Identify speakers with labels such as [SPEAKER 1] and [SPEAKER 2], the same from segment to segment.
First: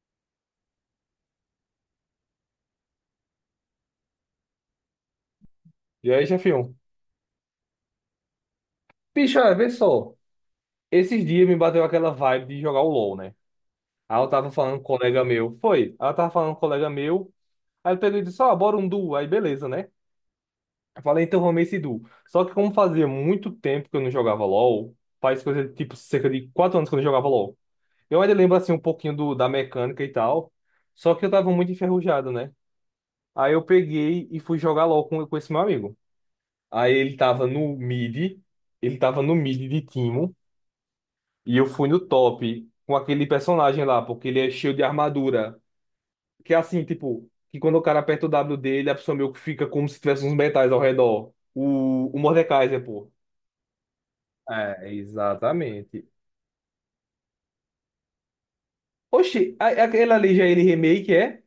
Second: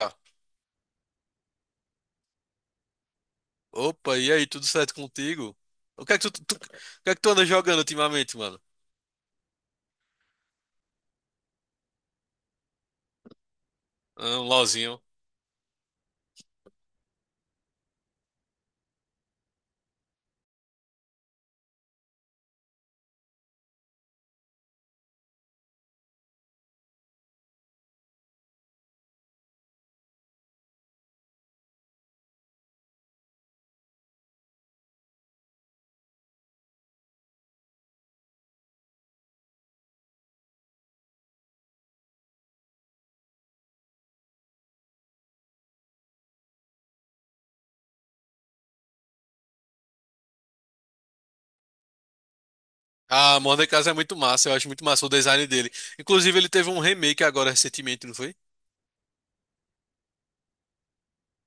[SPEAKER 1] Ah, opa, e aí, tudo certo contigo? O que
[SPEAKER 2] E
[SPEAKER 1] é
[SPEAKER 2] aí,
[SPEAKER 1] que
[SPEAKER 2] chefinho?
[SPEAKER 1] o que é que tu anda jogando ultimamente, mano?
[SPEAKER 2] Bicho, olha, vê só. Esses dias me bateu aquela vibe de jogar o LoL, né? Aí eu
[SPEAKER 1] Ah, um
[SPEAKER 2] tava falando com um
[SPEAKER 1] LOLzinho.
[SPEAKER 2] colega meu. Foi. Aí eu tava falando com um colega meu. Aí ele pegou e disse, ó, bora um duo. Aí beleza, né? Eu falei, então vamos esse duo. Só que como fazia muito tempo que eu não jogava LoL, faz coisa de, tipo cerca de 4 anos que eu não jogava LoL. Eu ainda lembro assim um pouquinho da mecânica e tal. Só que eu tava muito enferrujado, né? Aí eu peguei e fui jogar LoL com esse meu amigo. Aí ele tava no mid. Ele tava no mid de Timo. E eu fui no top com aquele personagem lá, porque ele é cheio de armadura. Que é assim, tipo, que quando o cara aperta o W dele, a pessoa meio que fica como se tivesse uns metais ao redor. O Mordekaiser, pô.
[SPEAKER 1] Ah, Modern Casa é muito massa, eu acho muito
[SPEAKER 2] É,
[SPEAKER 1] massa o design dele.
[SPEAKER 2] exatamente.
[SPEAKER 1] Inclusive, ele teve um remake agora recentemente, não foi?
[SPEAKER 2] Oxi, aquele ali já é ele remake, é?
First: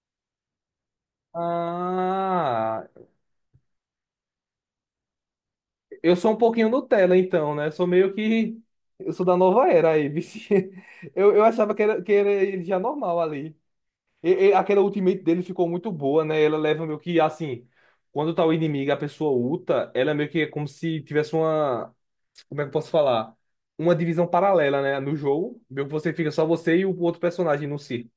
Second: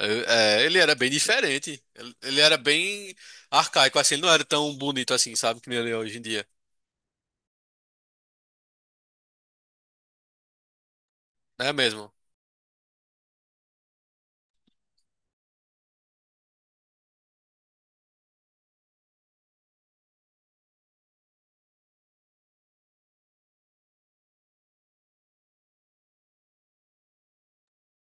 [SPEAKER 1] É, é, ele era bem diferente. Ele era
[SPEAKER 2] Ah,
[SPEAKER 1] bem arcaico, assim, ele não era tão bonito assim, sabe, que nem ele é
[SPEAKER 2] eu
[SPEAKER 1] hoje em
[SPEAKER 2] sou um
[SPEAKER 1] dia.
[SPEAKER 2] pouquinho Nutella, então, né? Sou meio que. Eu sou da nova era aí, vixe. Eu
[SPEAKER 1] É
[SPEAKER 2] achava que era,
[SPEAKER 1] mesmo.
[SPEAKER 2] que era ele já normal ali. Aquela ultimate dele ficou muito boa, né? Ela leva meio que assim, quando tá o inimigo, e a pessoa ulta, ela meio que é como se tivesse uma, como é que eu posso falar? Uma divisão paralela, né? No jogo, meio que você fica só você e o outro personagem no si,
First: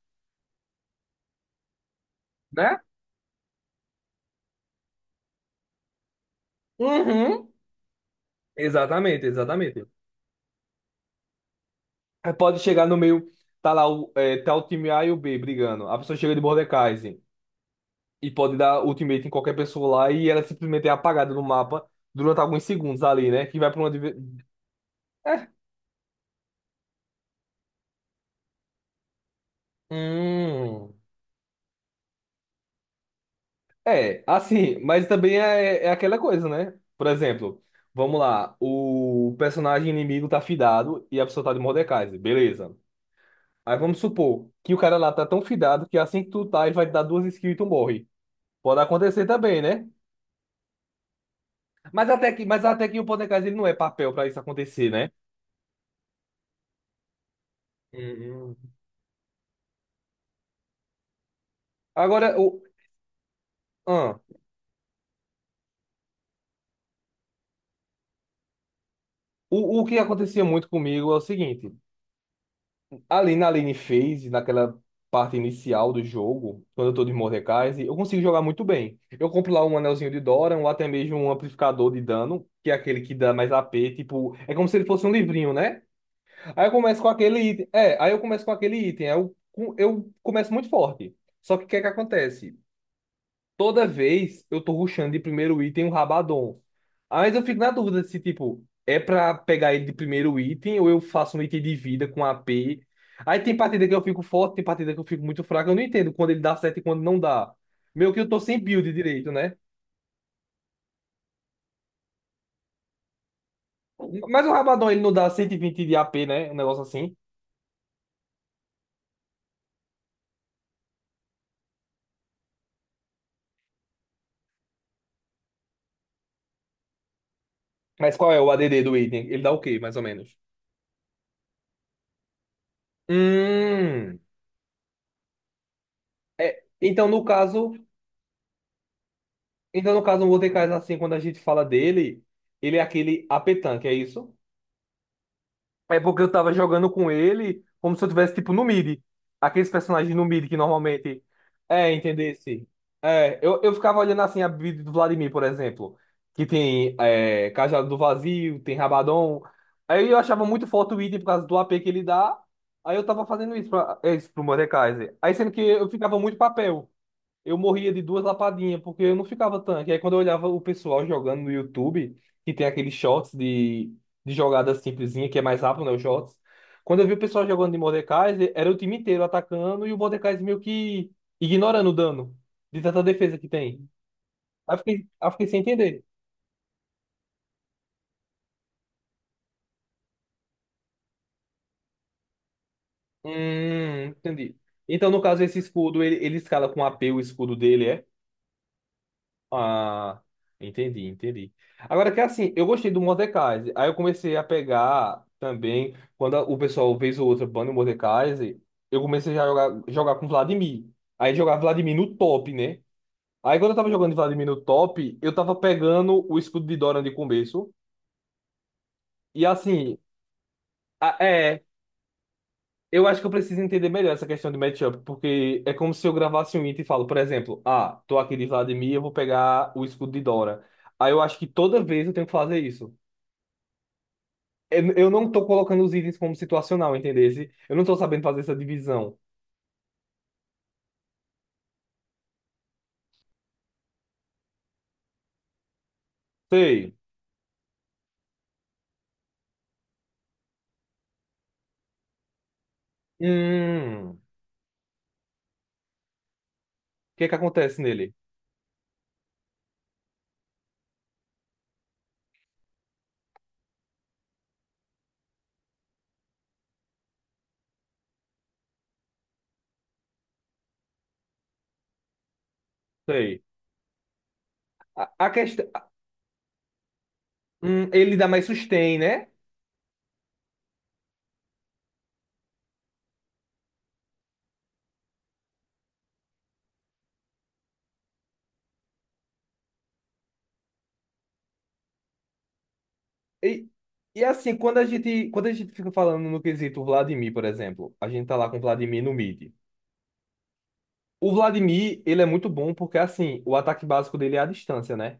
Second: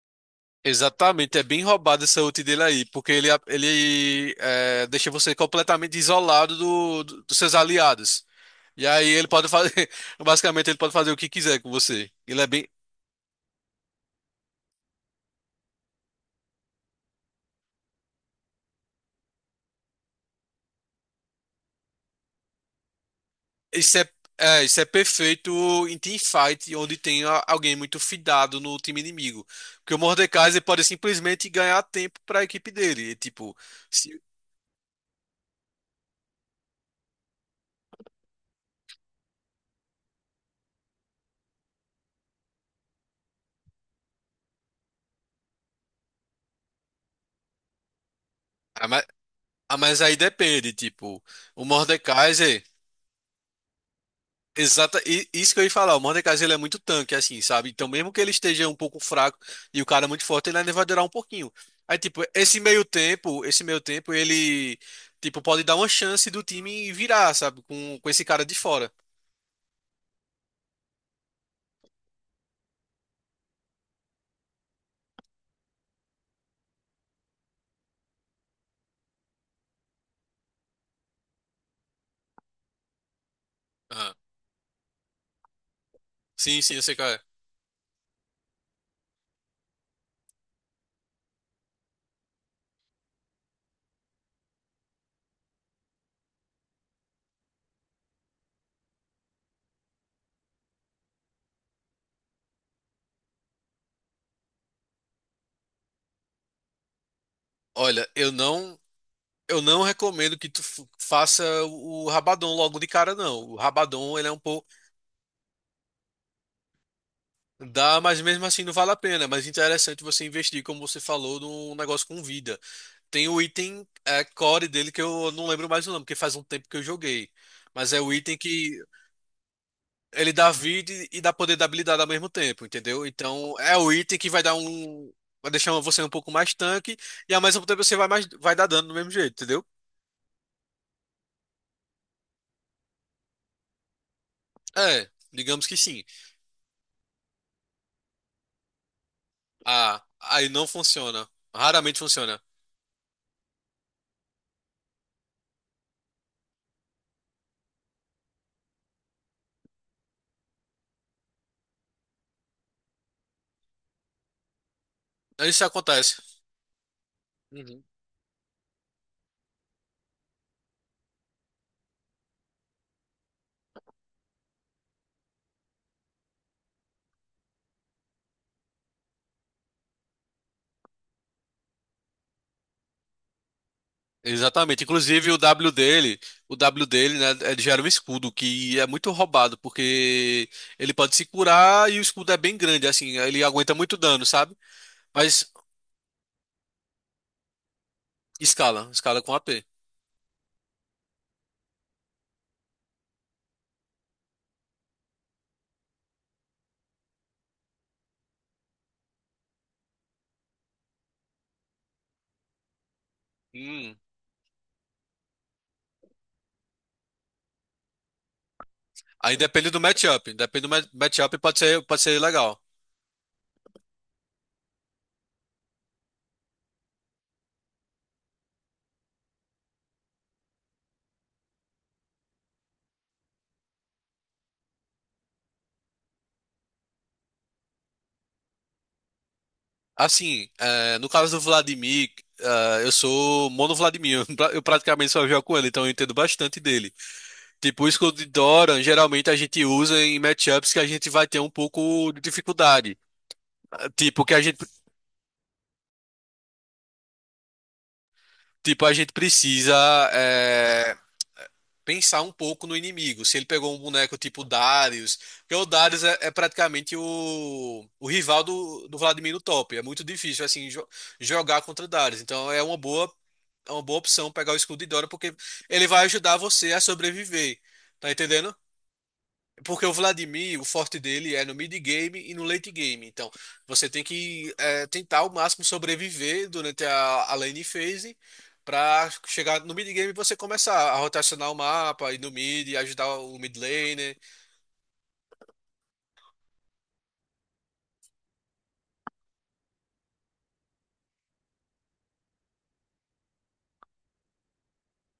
[SPEAKER 1] Exatamente, é bem roubado essa ult dele
[SPEAKER 2] né?
[SPEAKER 1] aí, porque ele é, deixa você completamente isolado dos
[SPEAKER 2] Uhum.
[SPEAKER 1] seus aliados. E aí
[SPEAKER 2] Exatamente,
[SPEAKER 1] ele pode fazer,
[SPEAKER 2] exatamente.
[SPEAKER 1] basicamente ele pode fazer o que quiser com você.
[SPEAKER 2] Aí
[SPEAKER 1] Ele é
[SPEAKER 2] pode
[SPEAKER 1] bem,
[SPEAKER 2] chegar no meio, tá lá tá o time A e o B brigando. A pessoa chega de Mordekaiser e pode dar ultimate em qualquer pessoa lá e ela simplesmente é apagada no mapa durante alguns segundos ali, né? Que vai pra uma.
[SPEAKER 1] isso é,
[SPEAKER 2] divi-
[SPEAKER 1] é, isso é perfeito em teamfight, onde tem alguém muito fidado no time inimigo. Porque o Mordekaiser ele pode
[SPEAKER 2] Hum,
[SPEAKER 1] simplesmente ganhar tempo para a equipe dele. E, tipo, se,
[SPEAKER 2] assim, mas também é aquela coisa, né? Por exemplo, vamos lá, o personagem inimigo tá fidado e a pessoa tá de Mordekaiser, beleza. Aí vamos supor que o cara lá tá tão fidado que assim que tu tá, ele vai te dar duas skills e tu morre. Pode
[SPEAKER 1] ah, mas,
[SPEAKER 2] acontecer também,
[SPEAKER 1] ah,
[SPEAKER 2] né?
[SPEAKER 1] mas aí depende, tipo, o
[SPEAKER 2] Mas até que,
[SPEAKER 1] Mordekaiser.
[SPEAKER 2] mas até que o Mordekaiser ele não é papel pra isso acontecer,
[SPEAKER 1] Exata,
[SPEAKER 2] né?
[SPEAKER 1] e- isso que eu ia falar, o Mordekaiser ele é muito tanque, assim, sabe? Então, mesmo que ele
[SPEAKER 2] Uhum.
[SPEAKER 1] esteja um pouco fraco e o cara é muito forte, ele ainda vai durar um pouquinho. Aí, tipo,
[SPEAKER 2] Agora, o,
[SPEAKER 1] esse meio tempo,
[SPEAKER 2] ah,
[SPEAKER 1] ele, tipo, pode dar uma chance do time virar, sabe? Com esse cara de fora.
[SPEAKER 2] o, o que acontecia muito comigo é o seguinte. Ali na lane phase, naquela parte inicial do jogo, quando eu tô de Mordekaiser, eu consigo jogar muito bem. Eu compro lá um anelzinho de Doran, ou até mesmo um amplificador de dano, que é aquele que dá mais AP,
[SPEAKER 1] Aham.
[SPEAKER 2] tipo, é como se ele fosse um livrinho, né?
[SPEAKER 1] Sim,
[SPEAKER 2] Aí eu
[SPEAKER 1] sim, eu sei
[SPEAKER 2] começo com
[SPEAKER 1] qual é.
[SPEAKER 2] aquele item, aí eu começo muito forte. Só que o que é que acontece? Toda vez eu tô rushando de primeiro item o Rabadon. Mas eu fico na dúvida se, tipo, é pra pegar ele de primeiro item ou eu faço um item de vida com AP. Aí tem partida que eu fico forte, tem partida que eu fico muito fraco. Eu não entendo quando ele dá certo e quando não dá.
[SPEAKER 1] Olha,
[SPEAKER 2] Meio que eu tô sem build direito, né?
[SPEAKER 1] eu não recomendo que tu f- faça o Rabadon logo de cara, não. O Rabadon, ele é um
[SPEAKER 2] Mas o
[SPEAKER 1] pouco.
[SPEAKER 2] Rabadon, ele não dá 120 de AP, né? Um negócio assim.
[SPEAKER 1] Dá, mas mesmo assim não vale a pena. Mas interessante você investir, como você falou, num negócio com vida. Tem o item é, core dele que eu não lembro mais o nome, porque faz um tempo que eu joguei. Mas é o
[SPEAKER 2] Mas qual
[SPEAKER 1] item
[SPEAKER 2] é o
[SPEAKER 1] que
[SPEAKER 2] ADD do item? Ele dá o quê, mais ou
[SPEAKER 1] ele
[SPEAKER 2] menos?
[SPEAKER 1] dá vida e dá poder da habilidade ao mesmo tempo, entendeu? Então é o item
[SPEAKER 2] Hum.
[SPEAKER 1] que vai dar um. Vai deixar você um pouco mais
[SPEAKER 2] É,
[SPEAKER 1] tanque
[SPEAKER 2] então, no
[SPEAKER 1] e ao mesmo
[SPEAKER 2] caso,
[SPEAKER 1] tempo você vai mais vai dar dano do mesmo jeito, entendeu?
[SPEAKER 2] então, no caso, o Mordekaiser, assim, quando a gente fala dele, ele é aquele AP tanque, é isso?
[SPEAKER 1] É, digamos que
[SPEAKER 2] É
[SPEAKER 1] sim.
[SPEAKER 2] porque eu tava jogando com ele como se eu tivesse, tipo, no mid. Aqueles
[SPEAKER 1] Ah,
[SPEAKER 2] personagens no
[SPEAKER 1] aí
[SPEAKER 2] mid que
[SPEAKER 1] não
[SPEAKER 2] normalmente.
[SPEAKER 1] funciona.
[SPEAKER 2] É,
[SPEAKER 1] Raramente funciona.
[SPEAKER 2] entendesse. É, eu ficava olhando assim a build do Vladimir, por exemplo. Que tem Cajado do Vazio, tem Rabadon. Aí eu achava muito forte o item por causa do AP que ele dá. Aí eu tava fazendo isso pro Mordekaiser. Aí sendo que
[SPEAKER 1] Isso
[SPEAKER 2] eu
[SPEAKER 1] acontece.
[SPEAKER 2] ficava muito papel. Eu
[SPEAKER 1] Uhum.
[SPEAKER 2] morria de duas lapadinhas, porque eu não ficava tanque. Aí quando eu olhava o pessoal jogando no YouTube, que tem aqueles shots de jogada simplesinha, que é mais rápido, né, os shots. Quando eu vi o pessoal jogando de Mordekaiser, era o time inteiro atacando e o Mordekaiser meio que ignorando o dano de tanta defesa que tem. Aí eu
[SPEAKER 1] Exatamente.
[SPEAKER 2] fiquei, aí
[SPEAKER 1] Inclusive
[SPEAKER 2] eu fiquei sem entender.
[SPEAKER 1] O W dele, né, é- gera um escudo que é muito roubado, porque ele pode se curar e o escudo é bem grande, assim, ele aguenta muito dano, sabe?
[SPEAKER 2] Entendi. Então, no caso,
[SPEAKER 1] Mas
[SPEAKER 2] esse escudo, ele escala com AP, o escudo dele, é?
[SPEAKER 1] escala, escala com AP.
[SPEAKER 2] Ah, entendi, entendi. Agora que é assim, eu gostei do Mordekaiser. Aí eu comecei a pegar também, quando o pessoal fez o outro bando do Mordekaiser, eu comecei já a jogar com Vladimir. Aí jogar Vladimir no top, né? Aí quando eu tava
[SPEAKER 1] Hum.
[SPEAKER 2] jogando de Vladimir no top, eu tava pegando o escudo de Dorian de começo.
[SPEAKER 1] Aí
[SPEAKER 2] E
[SPEAKER 1] depende do
[SPEAKER 2] assim,
[SPEAKER 1] matchup, depende do ma-
[SPEAKER 2] a-
[SPEAKER 1] matchup,
[SPEAKER 2] é,
[SPEAKER 1] pode ser legal.
[SPEAKER 2] eu acho que eu preciso entender melhor essa questão de matchup, porque é como se eu gravasse um item e falo, por exemplo, ah, tô aqui de Vladimir, eu vou pegar o escudo de Dora. Aí eu acho que toda vez eu tenho que fazer isso. Eu não tô colocando os itens como situacional, entendeu? Eu não tô sabendo fazer essa divisão.
[SPEAKER 1] Assim, é, no caso do Vladimir, é, eu sou mono Vladimir, eu praticamente só jogo com ele, então eu entendo bastante dele.
[SPEAKER 2] Sei.
[SPEAKER 1] Tipo, o escudo de Doran, geralmente a gente usa em matchups que a gente vai ter um pouco de dificuldade.
[SPEAKER 2] Hum. O
[SPEAKER 1] Tipo, que a gente,
[SPEAKER 2] que que acontece nele?
[SPEAKER 1] tipo, a gente precisa é, pensar um pouco no inimigo. Se ele pegou um boneco tipo Darius, porque o Darius é, é praticamente o rival do Vladimir no top. É muito difícil assim jo- jogar contra Darius.
[SPEAKER 2] Sei.
[SPEAKER 1] É uma boa opção pegar o escudo de
[SPEAKER 2] A,
[SPEAKER 1] Dora,
[SPEAKER 2] a
[SPEAKER 1] porque
[SPEAKER 2] questão.
[SPEAKER 1] ele vai ajudar você a sobreviver. Tá
[SPEAKER 2] Ele dá mais
[SPEAKER 1] entendendo?
[SPEAKER 2] sustain, né?
[SPEAKER 1] Porque o Vladimir, o forte dele é no mid game e no late game. Então, você tem que é, tentar ao máximo sobreviver durante a lane phase para chegar no mid game e você começar a rotacionar o mapa, ir no mid, ajudar o mid
[SPEAKER 2] E,
[SPEAKER 1] laner.
[SPEAKER 2] e assim, quando a gente fica falando no quesito Vladimir, por exemplo, a gente tá lá com o Vladimir no mid. O Vladimir, ele é muito bom porque, assim, o ataque básico dele é a distância, né?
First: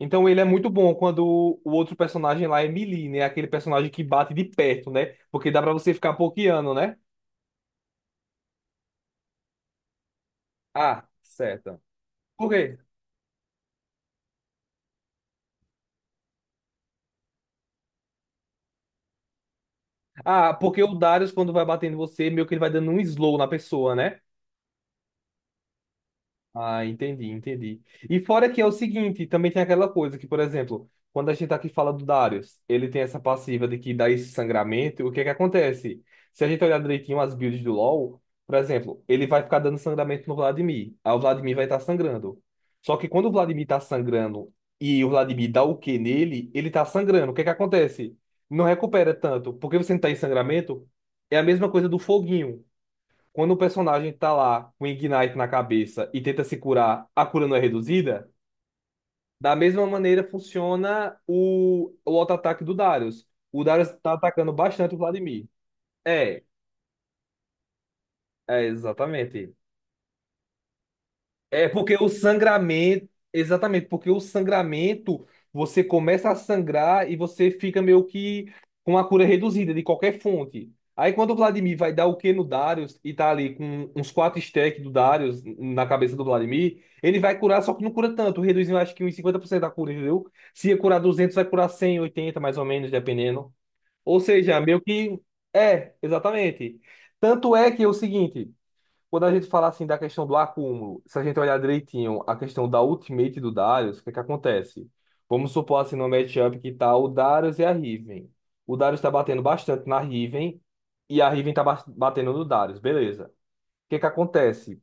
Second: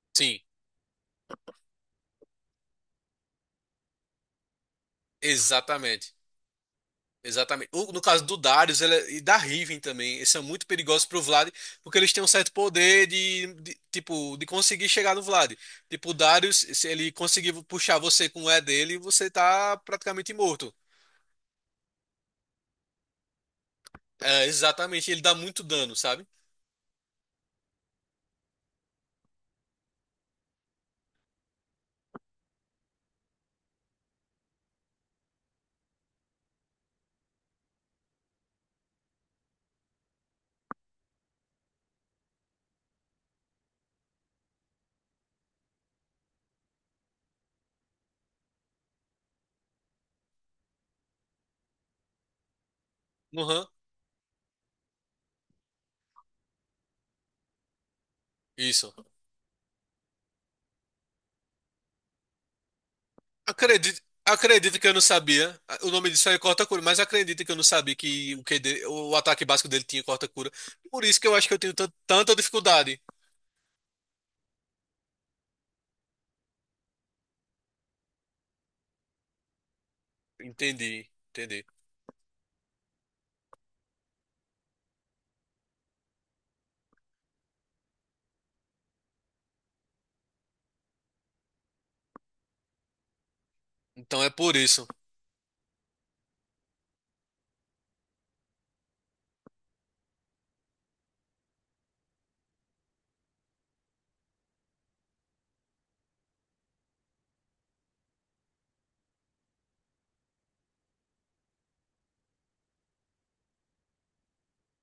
[SPEAKER 2] Então
[SPEAKER 1] Sim,
[SPEAKER 2] ele é muito bom quando o outro personagem lá é melee, né? Aquele personagem que bate de perto, né? Porque dá pra você
[SPEAKER 1] exatamente.
[SPEAKER 2] ficar pokeando, né?
[SPEAKER 1] Exatamente. O- No caso do Darius ele é- e da Riven também, eles são muito perigosos
[SPEAKER 2] Ah,
[SPEAKER 1] pro Vlad,
[SPEAKER 2] certo.
[SPEAKER 1] porque eles têm um
[SPEAKER 2] Por
[SPEAKER 1] certo
[SPEAKER 2] quê?
[SPEAKER 1] poder de- tipo, de conseguir chegar no Vlad. Tipo, o Darius, se ele conseguir puxar você com o E dele, você tá praticamente
[SPEAKER 2] Ah,
[SPEAKER 1] morto.
[SPEAKER 2] porque o Darius, quando vai batendo em você, meio que ele vai dando um slow na pessoa, né?
[SPEAKER 1] É, exatamente, ele dá muito dano, sabe?
[SPEAKER 2] Ah, entendi, entendi. E fora que é o seguinte, também tem aquela coisa que, por exemplo, quando a gente tá aqui fala do Darius, ele tem essa passiva de que dá esse sangramento, o que é que acontece? Se a gente olhar direitinho as builds do LoL, por exemplo, ele vai ficar dando sangramento no Vladimir, aí o Vladimir vai estar sangrando. Só que quando o Vladimir tá sangrando e o Vladimir dá o Q nele, ele tá sangrando, o que é que acontece? Não recupera tanto, porque você não tá em sangramento, é a mesma coisa do foguinho. Quando o
[SPEAKER 1] Uhum,
[SPEAKER 2] personagem tá lá com Ignite na cabeça e tenta se curar, a cura não é reduzida?
[SPEAKER 1] isso.
[SPEAKER 2] Da mesma maneira funciona o auto-ataque do Darius. O Darius
[SPEAKER 1] Acredito,
[SPEAKER 2] tá atacando
[SPEAKER 1] acredito que eu
[SPEAKER 2] bastante o
[SPEAKER 1] não
[SPEAKER 2] Vladimir.
[SPEAKER 1] sabia. O nome disso é
[SPEAKER 2] É,
[SPEAKER 1] corta-cura, mas acredito que eu não sabia que o
[SPEAKER 2] é
[SPEAKER 1] QD, o ataque
[SPEAKER 2] exatamente.
[SPEAKER 1] básico dele tinha corta-cura. Por isso que eu acho que eu
[SPEAKER 2] É
[SPEAKER 1] tenho tan-
[SPEAKER 2] porque o
[SPEAKER 1] tanta dificuldade.
[SPEAKER 2] sangramento, exatamente, porque o sangramento, você começa a sangrar e você fica meio que com a cura reduzida de qualquer fonte.
[SPEAKER 1] Entendi,
[SPEAKER 2] Aí quando o
[SPEAKER 1] entendi.
[SPEAKER 2] Vladimir vai dar o Q no Darius e tá ali com uns 4 stacks do Darius na cabeça do Vladimir, ele vai curar, só que não cura tanto, reduzindo acho que uns 50% da cura, entendeu? Se ia curar 200 vai curar 180 mais ou menos, dependendo. Ou
[SPEAKER 1] Então é por
[SPEAKER 2] seja, meio
[SPEAKER 1] isso.
[SPEAKER 2] que... É, exatamente. Tanto é que é o seguinte... Quando a gente falar assim da questão do acúmulo, se a gente olhar direitinho a questão da ultimate do Darius, o que é que acontece? Vamos supor assim no matchup que tá o Darius e a Riven. O Darius tá batendo bastante na Riven e a Riven tá batendo no Darius, beleza. O que é que acontece?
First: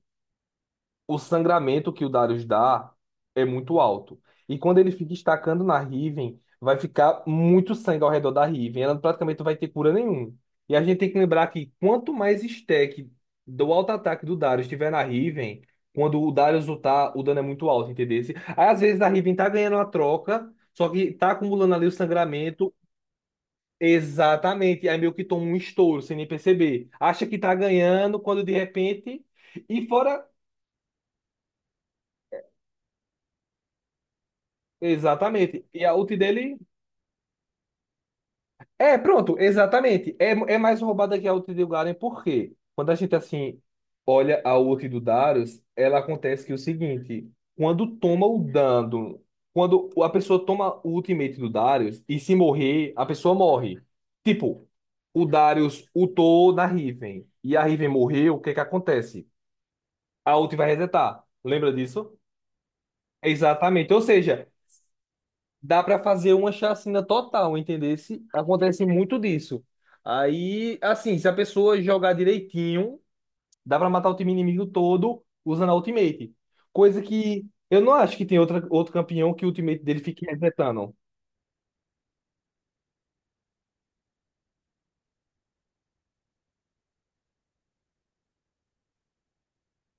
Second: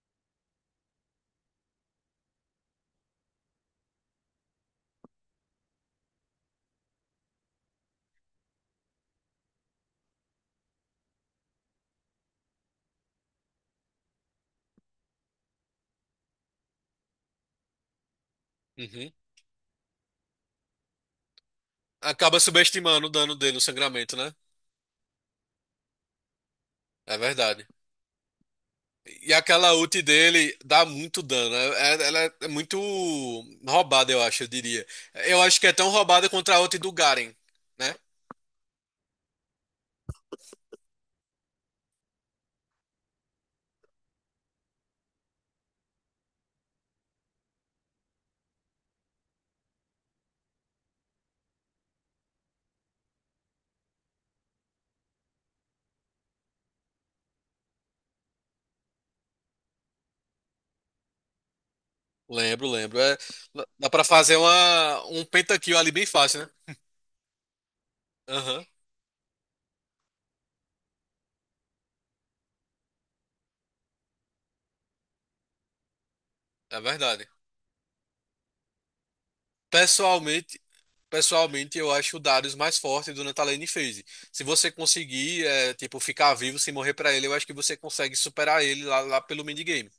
[SPEAKER 2] O sangramento que o Darius dá é muito alto. E quando ele fica estacando na Riven, vai ficar muito sangue ao redor da Riven. Ela praticamente não vai ter cura nenhuma. E a gente tem que lembrar que quanto mais stack do auto-ataque do Darius estiver na Riven, quando o Darius lutar, o dano é muito alto, entendeu? Aí às vezes a
[SPEAKER 1] Uhum.
[SPEAKER 2] Riven tá ganhando a troca, só que tá acumulando ali o
[SPEAKER 1] Acaba
[SPEAKER 2] sangramento.
[SPEAKER 1] subestimando o dano dele, o sangramento, né?
[SPEAKER 2] Exatamente. Aí meio que toma um estouro sem nem perceber.
[SPEAKER 1] É
[SPEAKER 2] Acha que tá
[SPEAKER 1] verdade.
[SPEAKER 2] ganhando, quando de repente.
[SPEAKER 1] E aquela
[SPEAKER 2] E
[SPEAKER 1] ult
[SPEAKER 2] fora
[SPEAKER 1] dele dá muito dano. É- é- ela é muito roubada, eu acho, eu diria. Eu acho
[SPEAKER 2] Exatamente.
[SPEAKER 1] que é
[SPEAKER 2] E
[SPEAKER 1] tão
[SPEAKER 2] a ult
[SPEAKER 1] roubada contra
[SPEAKER 2] dele.
[SPEAKER 1] a ult do Garen, né?
[SPEAKER 2] É, pronto, exatamente. É mais roubada que a ult do Garen, por quê? Quando a gente, assim, olha a ult do Darius, ela acontece que é o seguinte: quando toma o dano, quando a pessoa toma o ultimate do Darius e se morrer, a pessoa morre. Tipo, o Darius ultou na Riven e a Riven morreu, o que é que acontece? A ult vai resetar. Lembra disso?
[SPEAKER 1] Lembro, lembro. É- dá
[SPEAKER 2] Exatamente. Ou
[SPEAKER 1] pra fazer
[SPEAKER 2] seja,
[SPEAKER 1] uma, um pentakill
[SPEAKER 2] dá
[SPEAKER 1] ali
[SPEAKER 2] para
[SPEAKER 1] bem
[SPEAKER 2] fazer
[SPEAKER 1] fácil,
[SPEAKER 2] uma
[SPEAKER 1] né?
[SPEAKER 2] chacina total, entendesse?
[SPEAKER 1] Aham,
[SPEAKER 2] Acontece muito disso. Aí, assim, se a pessoa jogar direitinho, dá para matar o time inimigo todo usando a ultimate.
[SPEAKER 1] é
[SPEAKER 2] Coisa
[SPEAKER 1] verdade.
[SPEAKER 2] que eu não acho que tem outra, outro campeão que o ultimate dele fique
[SPEAKER 1] Pessoalmente,
[SPEAKER 2] resetando.
[SPEAKER 1] Pessoalmente, eu acho o Darius mais forte do Natalane FaZe. Se você conseguir, é, tipo, ficar vivo sem morrer pra ele, eu acho que você consegue superar ele lá, lá pelo minigame,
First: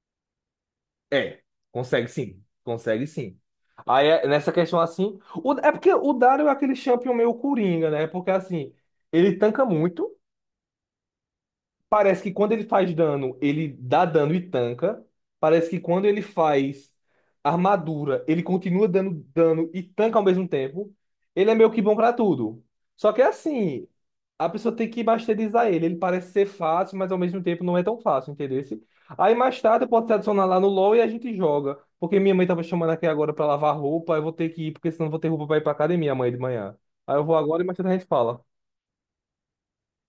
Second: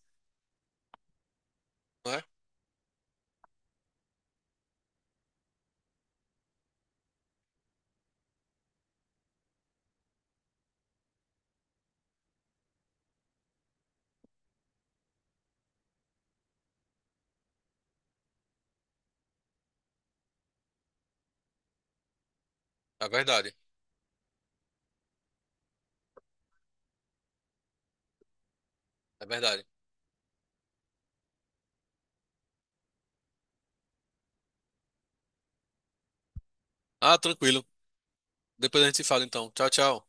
[SPEAKER 2] É, consegue
[SPEAKER 1] não é?
[SPEAKER 2] sim, consegue sim. Aí, nessa questão assim, é porque o Dario é aquele champion meio coringa, né? Porque assim, ele tanca muito. Parece que quando ele faz dano, ele dá dano e tanca. Parece que quando ele faz armadura, ele continua dando dano e tanca ao mesmo tempo. Ele é meio que bom pra tudo.
[SPEAKER 1] É
[SPEAKER 2] Só que é
[SPEAKER 1] verdade,
[SPEAKER 2] assim, a pessoa tem que masterizar ele. Ele parece ser fácil, mas ao mesmo tempo não é tão fácil, entendeu?
[SPEAKER 1] é
[SPEAKER 2] Aí mais
[SPEAKER 1] verdade.
[SPEAKER 2] tarde eu posso te adicionar lá no LoL e a gente joga. Porque minha mãe tava chamando aqui agora pra lavar roupa, eu vou ter que ir, porque senão eu vou ter roupa pra ir pra academia amanhã de manhã. Aí
[SPEAKER 1] Ah,
[SPEAKER 2] eu vou agora
[SPEAKER 1] tranquilo.
[SPEAKER 2] e mais tarde a gente fala.
[SPEAKER 1] Depois a gente se fala então. Tchau, tchau.